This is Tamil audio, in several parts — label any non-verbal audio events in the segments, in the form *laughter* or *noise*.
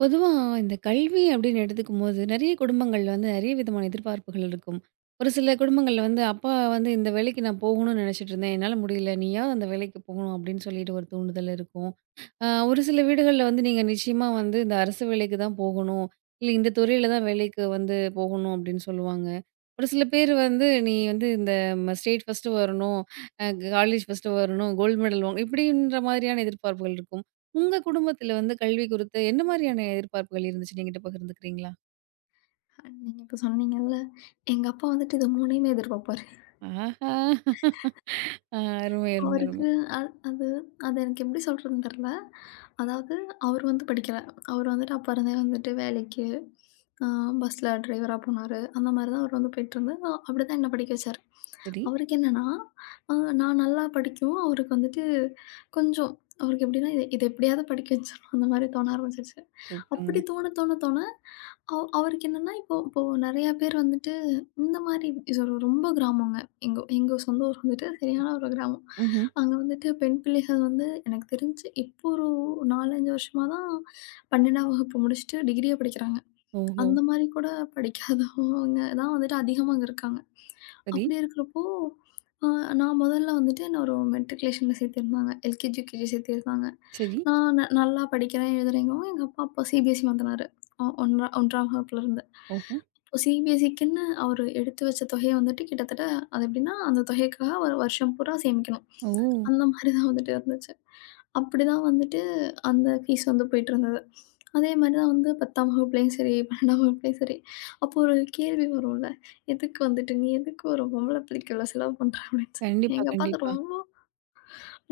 பொதுவா இந்த கல்வி அப்படின்னு எடுத்துக்கும்போது, நெறைய குடும்பங்கள்ல வந்து நெறைய விதமான எதிர்பார்ப்புகள் இருக்கும். ஒரு சில குடும்பங்கள்ல வந்து, "அப்பா வந்து இந்த வேலைக்கு நான் போகணும்னு நெனைச்சிட்டு இருந்தேன். என்னால முடியல. நீயாவது அந்த வேலைக்கு போகணும்." அப்படின்னு சொல்லிட்டு ஒரு தூண்டுதல் இருக்கும். ஒரு சில வீடுகள்ல வந்து, "நீங்க நிச்சயமா வந்து இந்த அரசு வேலைக்கு தான் போகணும். இல்ல இந்த துறையில தான் வேலைக்கு வந்து போகணும்." அப்படின்னு சொல்லுவாங்க. ஒரு சில பேர் வந்து, "நீ வந்து இந்த ஸ்டேட் ஃபர்ஸ்ட்டு வரணும். அ காலேஜ் ஃபர்ஸ்ட்டு வரணும். கோல்டு மெடல் வாங்கணும்." இப்படின்ற மாதிரியான எதிர்பார்ப்புகள் இருக்கும். உங்க குடும்பத்துல வந்து கல்வி குறித்து என்ன மாதிரியான எதிர்பார்ப்புகள் இருந்துச்சு? என்கிட்ட பகிர்ந்துக்கிறீங்களா? அண்ட் நீங்க இப்ப சொன்னீங்கல்ல, எங்க அப்பா வந்துட்டு இத 3யுமே எதிர்பார்ப்பாரு. ஆஹா! அ அருமை, அருமை, அருமை. அவருக்கு அ அது அது எனக்கு எப்படி சொல்றதுன்னு தெர்ல. அதாவது அவர் வந்து படிக்கல. அவர் வந்துட்டு அப்ப இருந்தே வந்துட்டு வேலைக்கு அ பஸ்ல டிரைவரா போனாரு. அந்த மாரி தான் அவர் வந்து போயிட்டுருந்தது. அப்படிதான் என்ன படிக்க வச்சாரு. சரி. அவருக்கு என்னன்னா, அ நான் நல்லா படிக்கவும், அவருக்கு வந்துட்டு கொஞ்சம் அவருக்கு எப்படின்னா, இத இத எப்படியாவது படிக்க வச்சுரணும் அந்த மாரி தோண ஆரம்பிச்சுருச்சு. சூப்பர். சூப்பருங்க. அப்படி தோண தோண தோண அவருக்கு என்னன்னா, இப்போ இப்போ நெறைய பேர் வந்துட்டு இந்த மாரி இது ஒரு ரொம்ப கிராமங்க. எங்க எங்க சொந்த ஊர் வந்துட்டு சரியான ஒரு கிராமம். ம்ஹ்ம். அங்க வந்துட்டு பெண் பிள்ளைகள் வந்து எனக்கு தெரிஞ்சு இப்போ ஒரு 4, 5 வருஷமா தான் 12ஆம் வகுப்பு முடிச்சுட்டு டிகிரியே படிக்கிறாங்க. ஓஹோ! அந்த மாரி கூட படிக்காதவங்க தான் வந்துட்டு அதிகமா அங்க இருக்காங்க. சரி, அப்படி இருக்கிறப்போ, அ நான் முதல்ல வந்துட்டு என்ன ஒரு மெட்ரிகுலேஷன்ல சேர்த்திருந்தாங்க. LKG, UKG சேர்த்திருந்தாங்க. சரி. நான் நல்லா படிக்கிறேன், எழுதுறேங்கவும் எங்க அப்பா அப்போ சிபிஎஸ்சி மாத்துனாரு. ஒன்றா 1ஆம் வகுப்புலருந்து. ஓஹோ! அப்போ சிபிஎஸ்சிக்குன்னு அவரு எடுத்து வச்ச தொகைய வந்துட்டு கிட்டத்தட்ட அது எப்படின்னா, அந்த தொகைக்காக ஒரு வருஷம் பூரா சேமிக்கணும். ஓ! அந்த மாரி தான் வந்துட்டு இருந்துச்சு. அப்படிதான் வந்துட்டு அந்த ஃபீஸ் வந்து போயிட்டுருந்தது. அதே மாரி தான் வந்து 10ஆம் வகுப்புலயும் சரி, 12ஆம் வகுப்புலயும் சரி, அப்போ ஒரு கேள்வி வரும்ல. "எதுக்கு வந்துட்டு நீ எதுக்கு ஒரு பொம்பள பிள்ளைக்கு இவ்வளோ செலவு பண்ற?" அப்படின்னு சொல்லி. கண்டிப்பா, எங்க அப்பா அத கண்டிப்பா. ரொம்ப,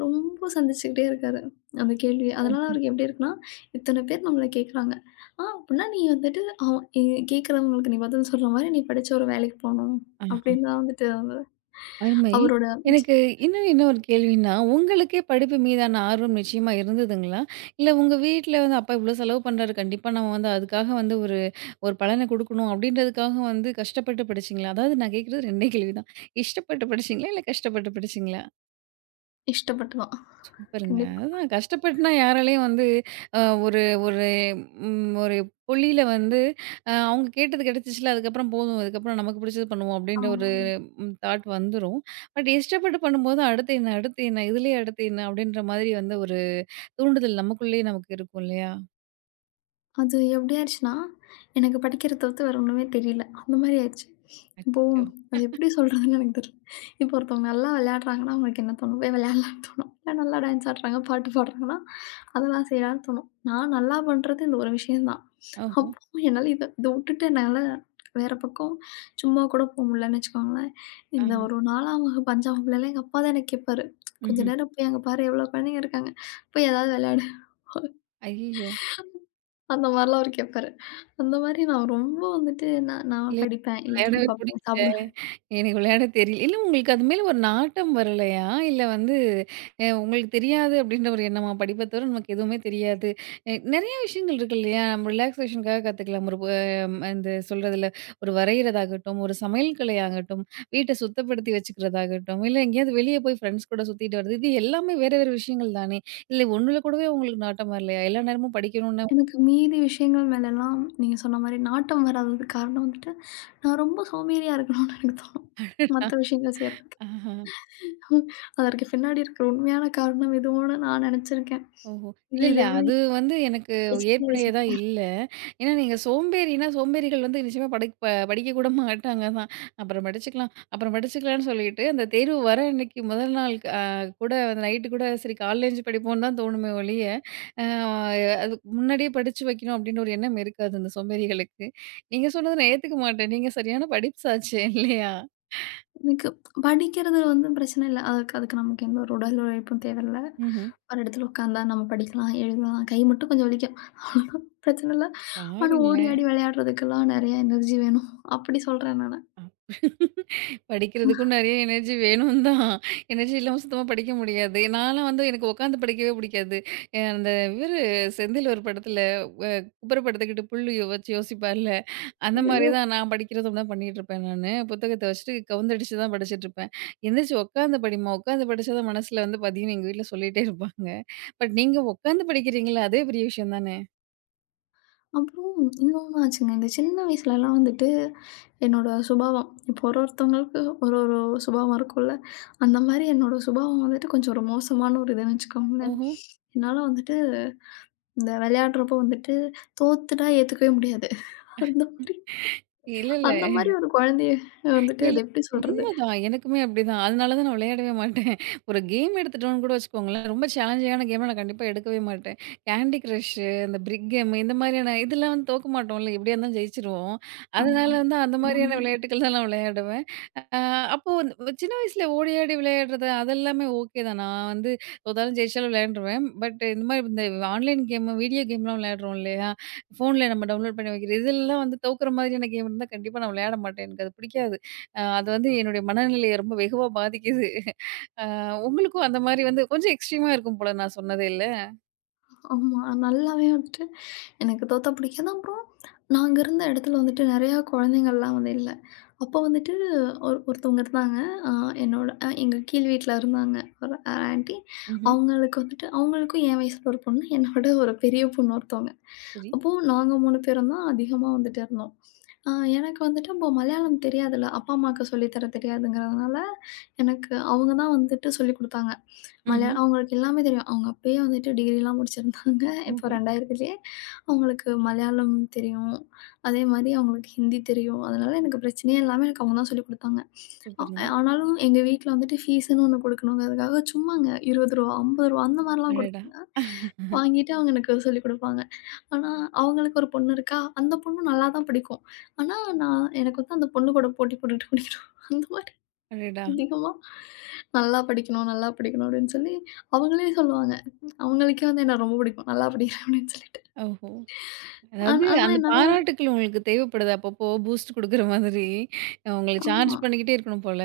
ரொம்ப சந்திச்சுக்கிட்டே இருக்காரு, அந்த கேள்விய. ஓ! அதனால அவருக்கு எப்படி இருக்குன்னா, இத்தன பேர் நம்மள கேட்குறாங்க. ஆ அப்படின்னா நீ வந்துட்டு அவ எ கேட்கிறவங்களுக்கு நீ பதில் சொல்ற மாரி நீ படிச்சு ஒரு வேலைக்கு போணும். ஆஹா! அப்படின்னு தான் வந்துட்டு அவரு அருமை. அவரோட எனக்கு இன்னும் என்ன ஒரு கேள்வின்னா, உங்களுக்கே படிப்பு மீதான ஆர்வம் நிச்சயமா இருந்ததுங்களா? இல்ல உங்க வீட்ல வந்து அப்பா இவ்ளோ செலவு பண்றாரு. கண்டிப்பா நம்ம வந்து அதுக்காக வந்து ஒரு ஒரு பலன குடுக்கணும் அப்டின்றதுக்காக வந்து கஷ்டப்பட்டு படிச்சீங்களா? அதாவது நான் கேட்கறது 2டே கேள்வி தான். இஷ்டப்பட்டு படிச்சீங்களா? இல்ல கஷ்டப்பட்டு படிச்சீங்களா? இஷ்டப்பட்டு தான். சூப்பருங்க. கண்டிப்பா. அதுதான் கஷ்டப்பட்டுனா யாராலயும் வந்து அ ஒரு ஒரு ம் ஒரு புள்ளியில வந்து அவங்க கேட்டது கிடைச்சிச்சுல்ல, அதுக்கப்புறம் போதும். இதுக்கப்புறம் நமக்கு பிடிச்சது பண்ணுவோம் அப்டின்ற ஆமா. ஒரு தாட் வந்துரும். பட் இஷ்டப்பட்டு பண்ணும்போது அடுத்து என்ன? அடுத்து என்ன? இதுலயே அடுத்து என்ன? அப்டின்ற மாதிரி வந்து ஒரு தூண்டுதல் நமக்குள்ளேயே நமக்கு இருக்கும் இல்லையா? அது எப்படி ஆயிருச்சுன்னா, எனக்கு படிக்கிறத தவிர்த்து வேற ஒண்ணுமே தெரியல. அந்த மாரி ஆயிருச்சு. இப்போ அச்சச்சோ! அது எப்படி சொல்றதுன்னு எனக்கு தெரியல. இப்போ ஒருத்தவங்க நல்லா விளையாடுறாங்கன்னா, அவங்களுக்கு என்ன தோணும்? போய் விளையாடலான்னு தோணும். இல்ல நல்லா டான்ஸ் ஆடுறாங்க, பாட்டு பாடுறாங்கன்னா, அதெல்லாம் செய்யலான்னு தோணும். நான் நல்லா பண்றது இந்த ஒரு விஷயம் தான். ஓஹோ! அப்போ என்னால இத இத விட்டுட்டு என்னால வேற பக்கம் சும்மா கூட போ முடியலன்னு வச்சுக்கோங்களேன். இந்த ஆஹ. ஒரு 4ஆம் வகுப்பு, 5ஆம் வகுப்புலலாம் எங்க அப்பா தான் என்ன கேட்பாரு. "கொஞ்ச ம்ஹ்ம். நேரம் போய் அங்க பாரு எவ்வளோ குழந்தைங்க இருக்காங்க. போய் ஏதாவது விளையாடு." ஐயய்யோ! அந்த மாரிலாம் அவரு கேட்பாரு. அந்த மாரி நான் ரொம்ப வந்துட்டு நான் இல்ல நான் படிப்பேன். இல்லாட்டி விளையாடவே புடிக்கல. பார்ப்பேன், சாப்பிடுவேன். எனக்கு விளையாட தெரியல. இல்ல உங்களுக்கு அது மேல ஒரு நாட்டம் வரலையா? இல்ல வந்து உங்களுக்கு தெரியாது அப்டின்ற ஒரு எண்ணமா? படிப்ப தவிர நமக்கு எதுவுமே தெரியாது. நெறைய விஷயங்கள் இருக்கு இல்லையா? நம்ம ரிலாக்சேஷனுக்காக கத்துக்கலாம். ஒரு இந்த சொல்றதுல ஒரு வரையிறதாகட்டும், ஒரு சமையல் கலையாகட்டும், வீட்ட சுத்தப்படுத்தி வச்சுக்கிறதாகட்டும், இல்ல எங்கேயாவது வெளிய போய் ஃப்ரெண்ட்ஸ் கூட சுத்திட்டு வர்றது. இது எல்லாமே வேற வேற விஷயங்கள் தானே! இல்ல ஒண்ணுல கூடவே உங்களுக்கு நாட்டம் வரலையா? எல்லா நேரமும் படிக்கணும்னா எனக்கு மீதி விஷயங்கள் மேலலாம் நீங்க சொன்ன மாரி நாட்டம் வராததுக்கு காரணம் வந்துட்டு, நான் ரொம்ப சோம்பேறியா இருக்கணும்னு எனக்கு தோணும். மத்த விஷயங்கள் செய்றதுக்கு. ஆஹ. *laughs* அதற்கு பின்னாடி இருக்கிற உண்மையான காரணம் இதுவோன்னு நான் நெனச்சிருக்கேன். ஓஹோ! இது இல்ல, இல்ல. இது எவ்வளோ அது வந்து எனக்கு படிச்சுட்டு ஏற்புடையதா வச்சுருப்பேன். இல்ல. ஏன்னா, நீங்க சோம்பேறினா, சோம்பேறிகள் வந்து நிச்சயமா படிக்க கூட மாட்டாங்க தான். அப்புறம் படிச்சுக்கலாம், அப்புறம் படிச்சுக்கலாம்ன்னு சொல்லிட்டு, அந்த தேர்வு வர அன்னைக்கு முதல் நாள் கூட நைட்டு கூட சரி காலைல எழுஞ்சு படிப்போம்ன்னு தான் தோணுமே ஒழிய, அ அதுக்கு முன்னாடியே படிச்சு வைக்கணும் அப்டின்னு ஒரு எண்ணம் இருக்காது அந்த சோம்பேறிகளுக்கு. நீங்க சொன்னத நான் ஏத்துக்க மாட்டேன். நீங்க சரியான படிப்ஸ் ஆச்சே இல்லையா? எனக்கு படிக்கிறது வந்து பிரச்சனை இல்ல. அதுக்கு அதுக்கு நமக்கு எந்த ஒரு உடல் உழைப்பும் தேவையில்ல. ம்ஹ்ம். ஒரு இடத்துல உட்காந்தா நம்ம படிக்கலாம், எழுதலாம். கை மட்டும் கொஞ்சம் வலிக்கும். அவ்வளோதான். பிரச்சனை இல்ல. ஆனா ஓடி பாருங்களேன்! ஆடி விளையாடுறதுக்கெல்லாம் நெறைய எனர்ஜி வேணும். அப்படி சொல்றேன் நானு. படிக்கிறதுக்கும் நெறைய எனர்ஜி வேணும் தான். எனர்ஜி இல்லாம சுத்தமா படிக்க முடியாது. நான்லாம் வந்து எனக்கு உட்காந்து படிக்கவே பிடிக்காது. அந்த இவரு செந்தில் ஒரு படத்துல வ குப்புற படுத்துக்கிட்டு புல்லு வச்சு யோசிப்பார்ல, அந்த மாரி ஐயய்யோ! தான் நான் படிக்கிறதும் அப்படிதான் பண்ணிட்டுருப்பேன் நானு. புத்தகத்த வச்சுட்டு கவுந்தடிச்சு தான் படிச்சுட்டுருப்பேன். "எந்திரிச்சு உட்காந்து படிம்மா, உட்காந்து படிச்சா தான் மனசுல வந்து பதியும்னு" எங்க வீட்ல சொல்லிட்டே இருப்பாங்க. பட் நீங்க உட்காந்து படிக்கிறீங்கல்ல, அதே பெரிய விஷயம் தானே! அப்புறம் இன்னொன்னு ஆச்சுங்க. இந்த சின்ன வயசுலலாம் வந்துட்டு என்னோட சுபாவம் இப்போ ஒரு ஒருத்தவங்களுக்கு ஒரு ஒரு சுபாவம் இருக்கும்ல. அந்த மாரி என்னோட சுபாவம் வந்துட்டு கொஞ்சம் ஒரு மோசமான ஒரு இதுன்னு வச்சுக்கோங்களேன். ஓஹோ! என்னால வந்துட்டு இந்த விளையாடுறப்போ வந்துட்டு தோத்துட்டா ஏத்துக்கவே முடியாது. அந்த மாரி இல்ல, இல்ல. அந்த மாரி ஒரு குழந்தைய வந்துட்டு இல்ல, இல்ல. அது எப்படி சொல்றது? உண்மதான். எனக்குமே அப்படிதான். அதனால தான் நான் விளையாடவே மாட்டேன். ஒரு கேம் எடுத்துட்டோம்னு கூட வச்சுக்கோங்களேன், ரொம்ப சேலஞ்சிங்கான கேம நான் கண்டிப்பா எடுக்கவே மாட்டேன். கேண்டி கிரஷ்ஷு, இந்த பிரிக் கேம் இந்த மாதிரியான இதெல்லாம் வந்து தோக்க மாட்டோம்ல, எப்படியா இருந்தாலும் ஜெயிச்சுருவோம். ஆ அதனால வந்து அந்த மாதிரியான விளையாட்டுகள் தான் நான் விளையாடுவேன். அ அப்போ வந்து சின்ன வயசுல ஓடி ஆடி விளையாடுறது அதெல்லாமே ஓகே தான். நான் வந்து தோத்தாலும் ஜெயிச்சாலும் விளையாண்டுருவேன். பட் இந்த மாதிரி இந்த ஆன்லைன் கேமு, வீடியோ கேம்லாம் விளையாடுறோம் இல்லையா? ஃபோன்ல நம்ம டவுன்லோட் பண்ணி வைக்கிறது, இதெல்லாம் வந்து தோக்குற மாதிரியான கேம் இருந்தா கண்டிப்பா நான் விளையாட மாட்டேன். எனக்கு அது பிடிக்காது. அது வந்து என்னுடைய மனநிலைய ரொம்ப வெகுவா பாதிக்குது. உங்களுக்கும் அந்த மாரி வந்து கொஞ்சம் எக்ஸ்ட்ரீமா இருக்கும் போல நான் சொன்னது இல்ல? ஆமா. நல்லாவே வந்துட்டு எனக்கு தோத்தா பிடிக்காது. அப்புறம் நாங்க இருந்த இடத்துல வந்துட்டு நெறையா குழந்தைங்கள்லாம் வந்து இல்ல. அப்போ வந்துட்டு ஒருத்தவங்க இருந்தாங்க. அ என்னோட எங்க கீழ் வீட்ல இருந்தாங்க. ஒரு ஆன்டி. ம்ஹ்ம். அவங்களுக்கு வந்துட்டு அவங்களுக்கும் என் வயசுல ஒரு பொண்ணு, என்ன விட ஒரு பெரிய பொண்ணு ஒருத்தவங்க. சரி. அப்போ நாங்க 3 பேரும் தான் அதிகமா வந்துட்டு இருந்தோம். அ எனக்கு வந்துட்டு அப்போ மலையாளம் தெரியாதுல்ல. அப்பா, அம்மாவுக்கு சொல்லி தர தெரியாதுங்கிறதுனால, எனக்கு அவங்க தான் வந்துட்டு சொல்லிக் குடுத்தாங்க. ம்ஹ்ம். அவங்களுக்கு எல்லாமே தெரியும். அவங்க அப்பயே வந்துட்டு டிகிரிலாம் முடிச்சிருந்தாங்க. இப்போ ஓஹோ! 2000த்திலேயே அவங்களுக்கு மலையாளம் தெரியும். அதே மாரி அவங்களுக்கு ஹிந்தி தெரியும். அதனால எனக்கு பிரச்சனையே இல்லாம எனக்கு அவங்க தான் சொல்லிக் குடுத்தாங்க. அ சூப்பருங்க. ஆனாலும் எங்க வீட்ல வந்துட்டு ஃபீஸ்ன்னு ஒண்ணு குடுக்கணுங்கிறதுக்காக சும்மாங்க ரூ. 20 ரூ. 50 அந்த மாரிலாம் அடடா! குடுத்தாங்க. வாங்கிட்டு அவங்க எனக்கு சொல்லிக் குடுப்பாங்க. ஆனா, அவங்களுக்கு ஒரு பொண்ணு இருக்கா, அந்த பொண்ணு நல்லா தான் படிக்கும். ஆனா, நான் எனக்கு வந்து அந்த பொண்ணு கூட போட்டி போட்டுட்டு படிக்கணும். அந்த மாரி அடடா! அதிகமா நல்லா படிக்கணும், நல்லா படிக்கணும் அப்படின்னு சொல்லி அவங்களே சொல்லுவாங்க. அவங்களுக்கே வந்து என்ன ரொம்ப பிடிக்கும். நல்லா படிக்கிறேன் அப்படின்னு சொல்லிட்டு. ஓஹோ! அதாவது ஆனா ஆனா அந்த என்னால பாராட்டுக்கள் உங்களுக்கு தேவைப்படுது. அப்பப்போ பூஸ்ட் குடுக்குற மாதிரி உங்கள சார்ஜ் ஆமா. பண்ணிக்கிட்டே இருக்கணும் போல.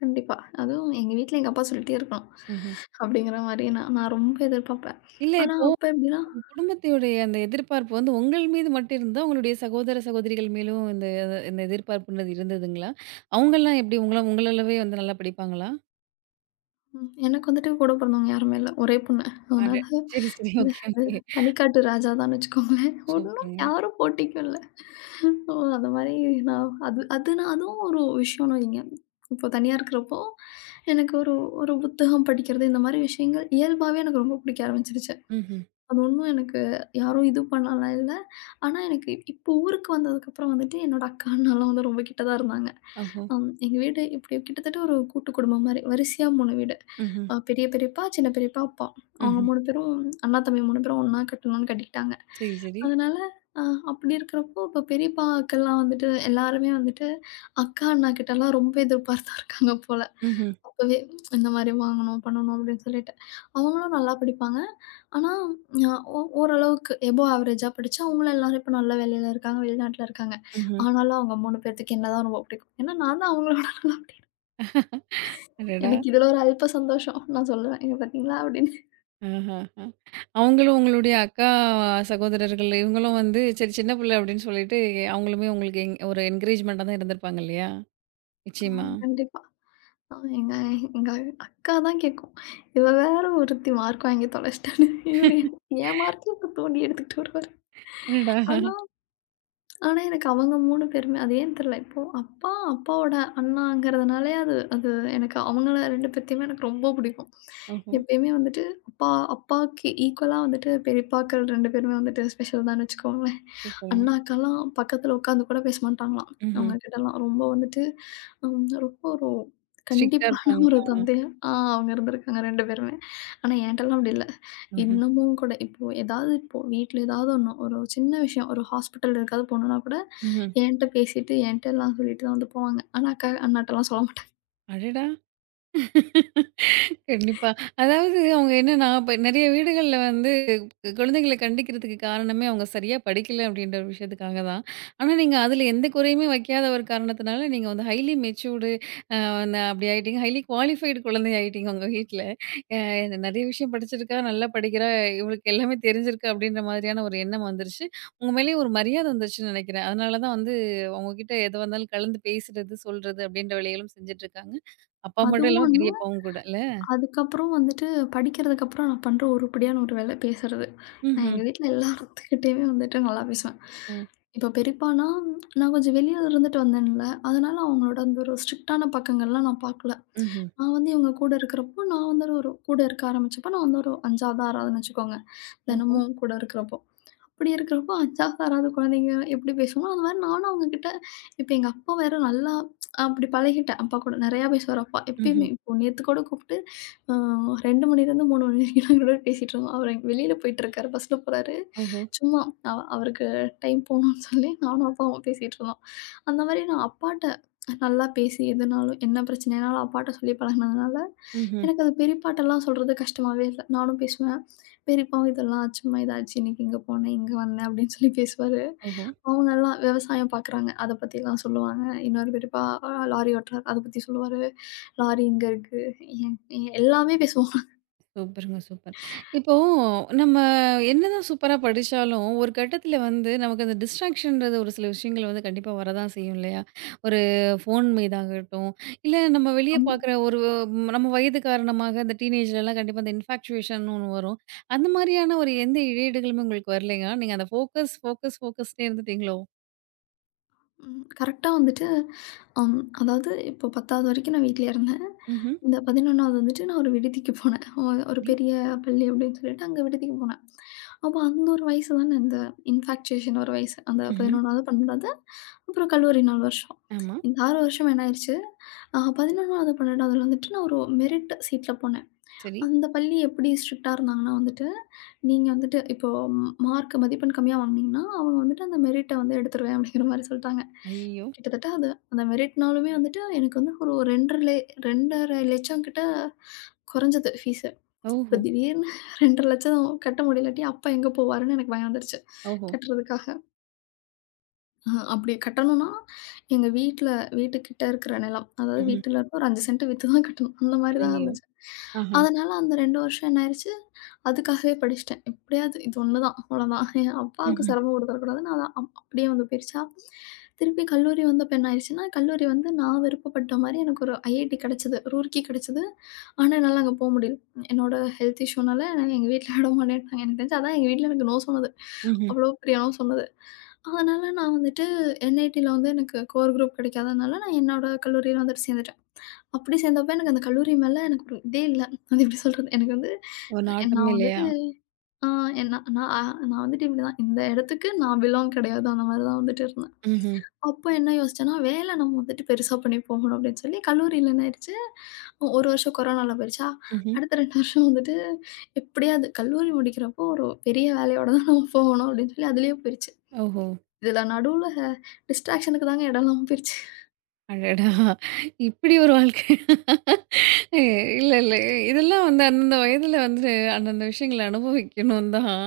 கண்டிப்பா. அதுவும் எங்க வீட்ல எங்க அப்பா சொல்லிட்டே இருக்கணும். ம்ஹ்ம். அப்படிங்கிற மாரி நான் நான் ரொம்ப எதிர்பார்ப்பேன். இல்ல ஆனா இப்போ அப்ப எப்படின்னா, உங்க குடும்பத்தினுடைய அந்த எதிர்பார்ப்பு வந்து உங்கள் மீது மட்டும் இருந்ததா? உங்களுடைய சகோதர, சகோதரிகள் மேலும் இந்த இந்த எதிர்பார்ப்புன்றது இருந்ததுங்களா? அவங்கலாம் எப்டி உங்கள உங்கள அளவே வந்து நல்லா படிப்பாங்களா? எனக்கு வந்துட்டு கூட பிறந்தவங்க யாருமே இல்ல. ஒரே பொண்ணு. அட! அதனால சரி, சரி. இந்த ஓகே, ஓகே. தனிக்காட்டு ராஜா தான்னு வச்சுக்கோங்களேன். ஒண்ணும் சூப்பருங்க. யாரும் போட்டிக்கும் இல்ல. ஓ! அந்த மாரி நான் அது அது நான் அதுவும் ஒரு விஷயம்னு வைங்க. இப்போ தனியா இருக்கிறப்போ, எனக்கு ஒரு ஒரு புத்தகம் படிக்கிறது இந்த மாரி விஷயங்கள் இயல்பாவே எனக்கு ரொம்ப பிடிக்க ஆரம்பிச்சுருச்சு. ம்ஹ்ம். அது ஒண்ணும் எனக்கு யாரும் இது பண்ணலாம் இல்ல. ஆனா எனக்கு இப்போ ஊருக்கு வந்ததுக்கப்புறம் வந்துட்டு என்னோட அக்கா, அண்ணாலாம் வந்து ரொம்ப கிட்ட தான் இருந்தாங்க. ஓஹோ! எங்க வீடு இப்படி கிட்டத்தட்ட ஒரு கூட்டு குடும்பம் மாரி. வரிசையா 3 வீடு. ம்ஹ்ம். பெரிய பெரியப்பா, சின்ன பெரியப்பா, அப்பா. அவங்க ம்ஹ்ம். 3 பேரும் அண்ணா, தம்பி 3 பேரும் ஒண்ணா கட்டணும்னு கட்டிக்கிட்டாங்க. சரி, சரி. அதனால அ அப்படி இருக்கிறப்போ, இப்போ பெரியப்பாக்கெல்லாம் வந்துட்டு எல்லாருமே வந்துட்டு அக்கா, அண்ணா கிட்டலாம் ரொம்ப எதிர்பார்த்தா இருக்காங்க போல. ம்ஹ்ம். அப்பவே இந்த மாரி வாங்கணும், பண்ணணும் அப்படின்னு சொல்லிட்டு. அவங்களும் நல்லா படிப்பாங்க. ஆனா நான் ஓரளவுக்கு எபோவ் ஆவரேஜா படிச்சேன். அவங்களும் எல்லாரும் இப்ப நல்ல வேலையில இருக்காங்க, வெளிநாட்டுல இருக்காங்க. ம்ஹ்ம். ஆனாலும் அவங்க 3 பேத்துக்கு என்னதான் ரொம்ப பிடிக்கும். ஏன்னா நான் தான் அவங்களோட நல்லா. அடடா! எனக்கு இதுல ஒரு அல்ப சந்தோஷம். நான் சொல்லுவேன், "இங்க பாத்தீங்களா?" அப்படின்னு. ஆஹா! ஆ. அவங்களும் உங்களுடைய அக்கா சகோதரர்கள் இவங்களும் வந்து சரி சின்ன பிள்ளை அப்படின்னு சொல்லிட்டு அவங்களுமே உங்களுக்கு என் ஒரு என்கரேஜ்மெண்ட்டா தான் இருந்திருப்பாங்க இல்லையா? ஆ நிச்சயமா. கண்டிப்பா. ஆ எங்க எங்க அக்கா தான் கேக்கும். "இவ வேற ஒருத்தி மார்க் வாங்கி தொலைச்சிட்டான்னு." இவரு என் மார்க்கே இப்ப தோண்டி எடுத்துக்கிட்டு வருவாரு. அடடா! ஆனா ஆனா, எனக்கு அவங்க 3 பேருமே அது ஏன்னு தெரியல. இப்போ அப்பா, அப்பாவோட அண்ணாங்கிறதுனாலே அது அது எனக்கு அவங்கள 2 பேத்தையுமே எனக்கு ரொம்ப பிடிக்கும். ஓஹோ! எப்பயுமே வந்துட்டு அப்பா அப்பாவுக்கு ஈக்குவலா வந்துட்டு பெரியப்பாக்கள் 2 பேருமே வந்துட்டு ஸ்பெஷல் தான்னு வச்சுக்கோங்களேன். சூப்பருங்க. அண்ணாக்கெல்லாம் பக்கத்துல உட்காந்து கூட பேச மாட்டாங்களாம். ம்ஹ்ம். அவங்க கிட்டலாம் ரொம்ப வந்துட்டு ரொம்ப ஒரு ஸ்ட்ரிக்ட்டா கண்டிப்பான ஒரு இருப்பாங்களா? தந்தையா அவங்க இருந்திருக்காங்க 2 பேருமே. ஆனா என்ட்டலாம் அப்படி இல்ல. ம்ஹ்ம். இன்னமும் கூட இப்போ ஏதாவது இப்போ வீட்ல ஏதாவது ஒண்ணு, ஒரு சின்ன விஷயம், ஒரு ஹாஸ்பிட்டல் எதுக்காவது போணும்னா கூட, ம்ஹ்ம். என்ட்ட பேசிட்டு, என்ட்ட எல்லாம் சொல்லிட்டு தான் வந்து போவாங்க. ஆனா அக்கா, அண்ணாட்டலாம் சொல்ல மாட்டாங்க. அடடா! கண்டிப்பா. அதாவது அவங்க என்னன்னா, இப்ப நெறைய வீடுகள்ல வந்து குழந்தைகள கண்டிக்கிறதுக்கு காரணமே அவங்க சரியா படிக்கல அப்படின்ற ஒரு விஷயத்துக்காக தான். ஆனா, நீங்க அதுல எந்த குறையுமே வைக்காத ஒரு காரணத்தினால, நீங்க வந்து ஹைலி மெச்சூர்டு வந்து அப்படி ஆயிட்டீங்க. ஹைலி குவாலிஃபைடு குழந்தை ஆயிட்டீங்க உங்க வீட்ல. அ நெறைய விஷயம் படிச்சிருக்கா, நல்லா படிக்கிறா, இவளுக்கு எல்லாமே தெரிஞ்சிருக்கு அப்படின்ற மாதிரியான ஒரு எண்ணம் வந்துருச்சு. உங்க மேலேயும் ஒரு மரியாதை வந்துருச்சுன்னு நெனைக்கிறேன். அதனால தான் வந்து உங்ககிட்ட எதுவா இருந்தாலும் கலந்து பேசுறது, சொல்றது அப்படின்ற வேலைகளும் செஞ்சுட்டுருக்காங்க. அப்பா மட்டும் அதுவும் இல்லாம ஒண்ணு, பெரியப்பாவும் கூட இல்ல? அதுக்கப்புறம் வந்துட்டு படிக்கிறதுக்கப்புறம் நான் பண்ற உருப்படியான ஒரு வேலை பேசுறது. நான் ம்ஹ்ம். எங்க வீட்ல எல்லாத்துக்கிட்டயுமே வந்துட்டு நல்லா பேசுவேன். ஓ! இப்போ பெரியப்பான்னா, நான் கொஞ்சம் வெளியில இருந்துட்டு வந்தேன்ல, அதனால அவங்களோட அந்த ஒரு ஸ்ட்ரிக்ட்டான பக்கங்கள்லாம் நான் பார்க்கல. ம்ஹ்ம். நான் வந்து இவங்க கூட இருக்கிறப்போ, நான் வந்து ஒரு கூட இருக்க ஆரம்பிச்சப்போ, நான் வந்து ஒரு 5வது, 6வதுன்னு வச்சுக்கோங்க. ஓஹோ! தினமும் கூட இருக்கிறப்போ. அப்படி இருக்கிறப்போ, அச்சா சாராத குழந்தைங்க எப்படி பேசுமோ, அது மாரி நானும் அவங்க கிட்ட இப்ப எங்க அப்பா வேற நல்லா அப்படி பழகிட்டேன். அப்பா கூட நெறையா பேசுவாரு அப்பா. எப்பயுமே ம்ஹ்ம். இப்போ நேத்து கூட கூப்ட்டு, அ 2 மணிலேருந்து 3 மணி வரைக்கும் நாங்க 2 பேரும் பேசிட்டு இருந்தோம். அவரு வெளியில போயிட்டுருக்காரு, பஸ்ல போறாரு. ஓஹோ! சும்மா அவருக்கு டைம் போகணும்னு சொல்லி நானும் அப்பாவும் பேசிட்டு இருந்தோம். அந்த மாரி நான் அப்பாட்ட நல்லா பேசி எதுனாலும் என்ன பிரச்சனைனாலும் அப்பாட்ட சொல்லி பழகுனதுனால, ம்ஹ்ம். எனக்கு அது பெரியப்பாட்டலாம் சொல்றது கஷ்டமாவே இல்ல. நானும் பேசுவேன். பெரியப்பாவும் இதெல்லாம் ஆச்சும்மா, இது ஆச்சு, இன்னைக்கு இங்க போனேன், இங்க வந்தேன் அப்படின்னு சொல்லி பேசுவாரு. ஓஹோ! அவங்கலாம் விவசாயம் பார்க்குறாங்க. அத பத்திலாம் சொல்லுவாங்க. இன்னொரு பெரியப்பா லாரி ஓட்டுறாரு. அத பத்தி சொல்லுவாரு. லாரி இங்க இருக்கு. எல்லாமே பேசுவோம். சூப்பருங்க, சூப்பர். இப்போ நம்ம என்னதான் சூப்பரா படிச்சாலும், ஒரு கட்டத்தில வந்து நமக்கு அந்த டிஸ்ட்ராக்ஷன்றது ஒரு சில விஷயங்கள் வந்து கண்டிப்பா வரதான் செய்யும் இல்லையா? ஒரு ஃபோன் மீதாகட்டும், இல்ல நம்ம வெளிய ஆமா. பார்க்குற ஒரு நம்ம வயது காரணமாக இந்த டீனேஜ்லலாம் கண்டிப்பா அந்த இன்ஃபாக்சுவேஷன்னு ஒண்ணு வரும். அந்த மாரியான ஒரு எந்த இடையீடுகளுமே உங்களுக்கு வரலைங்களா? நீங்க அந்த ஃபோக்கஸ், ஃபோக்கஸ், ஃபோக்கஸ்ன்னே இருந்துட்டீங்களோ? ம் கரெக்ட்டா வந்துட்டு அம் அதாவது இப்போ 10வது வரைக்கும் நான் வீட்லயே இருந்தேன். ம்ஹ்ம். இந்த 11வது வந்துட்டு நான் ஒரு விடுதிக்கு போனேன். ஒரு சரி. பெரிய பள்ளி அப்படின்னு சொல்லிட்டு அங்க விடுதிக்கு போனேன். அப்ப அந்த ஒரு வயசு தானே இந்த இன்ஃபேக்சுவேஷன் ஒரு வயசு. அந்த ம்ஹ்ம். 11வது, 12வது அப்புறம் கல்லூரி 4 வருஷம். ஆமா. இந்த 6 வருஷம் என்ன ஆயிருச்சு, 11வது, 12வதுல வந்துட்டு நான் ஒரு மெரிட் சீட்ல போனேன். சரி. அந்த பள்ளி எப்படி ஸ்ட்ரிக்ட்டா இருந்தாங்கன்னா வந்துட்டு, நீங்க வந்துட்டு இப்போ மார்க் மதிப்பெண் கம்மியா வாங்குனீங்கன்னா, அவங்க வந்துட்டு அந்த மெரிட்ட வந்து எடுத்துருவேன் அப்படிங்கிற மாரி சொல்ட்டாங்க. ஐயய்யோ! கிட்டத்தட்ட அது அந்த மெரிட்னாலுமே வந்துட்டு எனக்கு வந்து ஒரு 2 1/2 லட்சம் கிட்ட குறைஞ்சது ஃபீஸு. இப்ப ஓஹோ! திடீர்னு 2 1/2 லட்சம் கட்ட முடியலாட்டி அப்பா எங்க போவாருன்னு எனக்கு பயம் வந்துருச்சு ஓஹோ! கட்டுறதுக்காக. ஆ அப்படி கட்டணும்னா, எங்க வீட்ல வீட்டுக்கிட்ட இருக்கிற நிலம். அதாவது ம்ஹ்ம். வீட்டுல இருந்து ஒரு 5 சென்ட் வித்து தான் கட்டணும். அந்த மாரி தான் ஐயோ! இருந்துச்சு. ஆஹா! அதனால அந்த 2 வருஷம் என்ன ஆயிருச்சு, அதுக்காகவே படிச்சுட்டேன். எப்படியாவது இது ஒண்ணு தான், அவ்வளோதான். என் அப்பாவுக்கு ம்ஹ்ம். சிரமம் கொடுத்துறக்கூடாதுன்னு அதான் அப்படியே வந்து போயிருச்சா. திருப்பி கல்லூரி வந்தப்ப என்ன ஆயிருச்சுன்னா, கல்லூரி வந்து நான் விருப்பப்பட்ட மாரி எனக்கு ஒரு ஐஐடி கிடைச்சது. ரூர்க்கி கிடைச்சது. ஆனா, என்னால அங்க போ முடியல. என்னோட ஹெல்த் இஷ்யூனால எங்க வீட்ல விட மாட்டேன்ட்டாங்க. எனக்கு தெரிஞ்சு அதான் எங்க வீட்ல எனக்கு நோ சொன்னது. ம்ஹ்ம். அவ்வளோ பெரிய நோ சொன்னது. அதனால நான் வந்துட்டு என்ஐடில வந்து எனக்கு கோர் குரூப் கிடைக்காதனால, நான் என்னோட கல்லூரியில வந்துட்டு சேர்ந்துட்டேன். அப்படி சேர்ந்தப்ப எனக்கு அந்த கல்லூரி மேல எனக்கு ஒரு இதே இல்ல. அது எப்படி சொல்றது? எனக்கு வந்து ஒரு ந- நாட்டம் நான் இல்லையா? வந்துட்டு ஆ என்ன நான் அ நான் வந்துட்டு இப்படிதான். இந்த இடத்துக்கு நான் பிலாங் கிடையாது. அந்த மாரி தான் வந்துட்டு இருந்தேன். ம்ஹ்ம். அப்போ என்ன யோசிச்சேன்னா, வேலை நம்ம வந்துட்டு பெருசா பண்ணி போகணும் அப்படின்னு சொல்லி, கல்லூரியில என்ன ஆயிடுச்சு, 1 வருஷம் கொரோனால போயிருச்சா, ம்ஹ்ம். அடுத்த 2 வருஷம் வந்துட்டு எப்படியாவது கல்லூரி முடிக்கிறப்போ ஒரு பெரிய வேலையோட தான் நம்ம போகணும் அப்படின்னு சொல்லி, அதுலயே போயிருச்சு. ஓஹோ! இதுல நடுவுல டிஸ்ட்ராக்ஷனுக்கு தாங்க இடம் இல்லாம போயிருச்சு. அடடா! இப்படி ஒரு வாழ்க்கை. எ இல்ல, இல்ல. இதெல்லாம் வந்து அந்தந்த வயதில வந்து அந்தந்த விஷயங்கள அனுபவிக்கணும் தான்.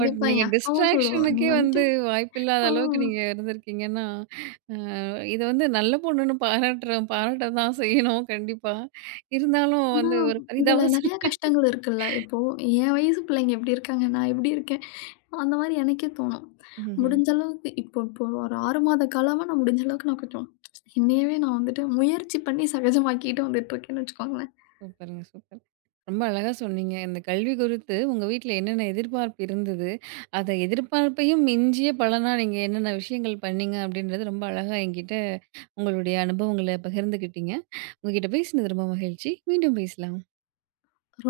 பட் என் நீங்க அக்காவும் சொல்லுவா, "நீ டிஸ்ட்ராக்ஷனுக்கே வந்துட்டு வந்து வாய்ப்பில்லாத ஆ அளவுக்கு நீங்க இருந்திருக்கீங்கன்னா, இத வந்து நல்ல பொண்ணுன்னு பாராட்டுறோம் பாராட்ட தான் செய்யணும் கண்டிப்பா. இருந்தாலும் ஆனா வந்து ஒரு இதுல பரிதாப நெறைய சூழ்நிலை. கஷ்டங்கள் இருக்குல்ல. இப்போ என் வயசு பிள்ளைங்க எப்படி இருக்காங்க? நான் எப்படி இருக்கேன்?" அந்த மாரி எனக்கே தோணும். ம்ஹ்ம். முடிஞ்ச அளவுக்கு இப்போ இப்போ ஒரு 6 மாத காலமா நான் முடிஞ்ச அளவுக்கு நான் கொஞ்சம் என்னையவே நான் வந்துட்டு முயற்சி பண்ணி சகஜமாக்கிட்டு வந்துட்டுருக்கேன்னு வச்சுக்கோங்களேன். சூப்பருங்க, சூப்பர். ரொம்ப அழகா சொன்னீங்க. இந்த கல்வி குறித்து உங்க வீட்ல என்னென்ன எதிர்பார்ப்பு இருந்தது? அத எதிர்பார்ப்பையும் மிஞ்சிய பலனா நீங்க என்னென்ன விஷயங்கள் பண்ணீங்க? அப்படின்றது ரொம்ப அழகா என்கிட்ட உங்களுடைய அனுபவங்கள பகிர்ந்துக்கிட்டீங்க. உங்ககிட்ட பேசினது ரொம்ப மகிழ்ச்சி. மீண்டும் பேசலாம்.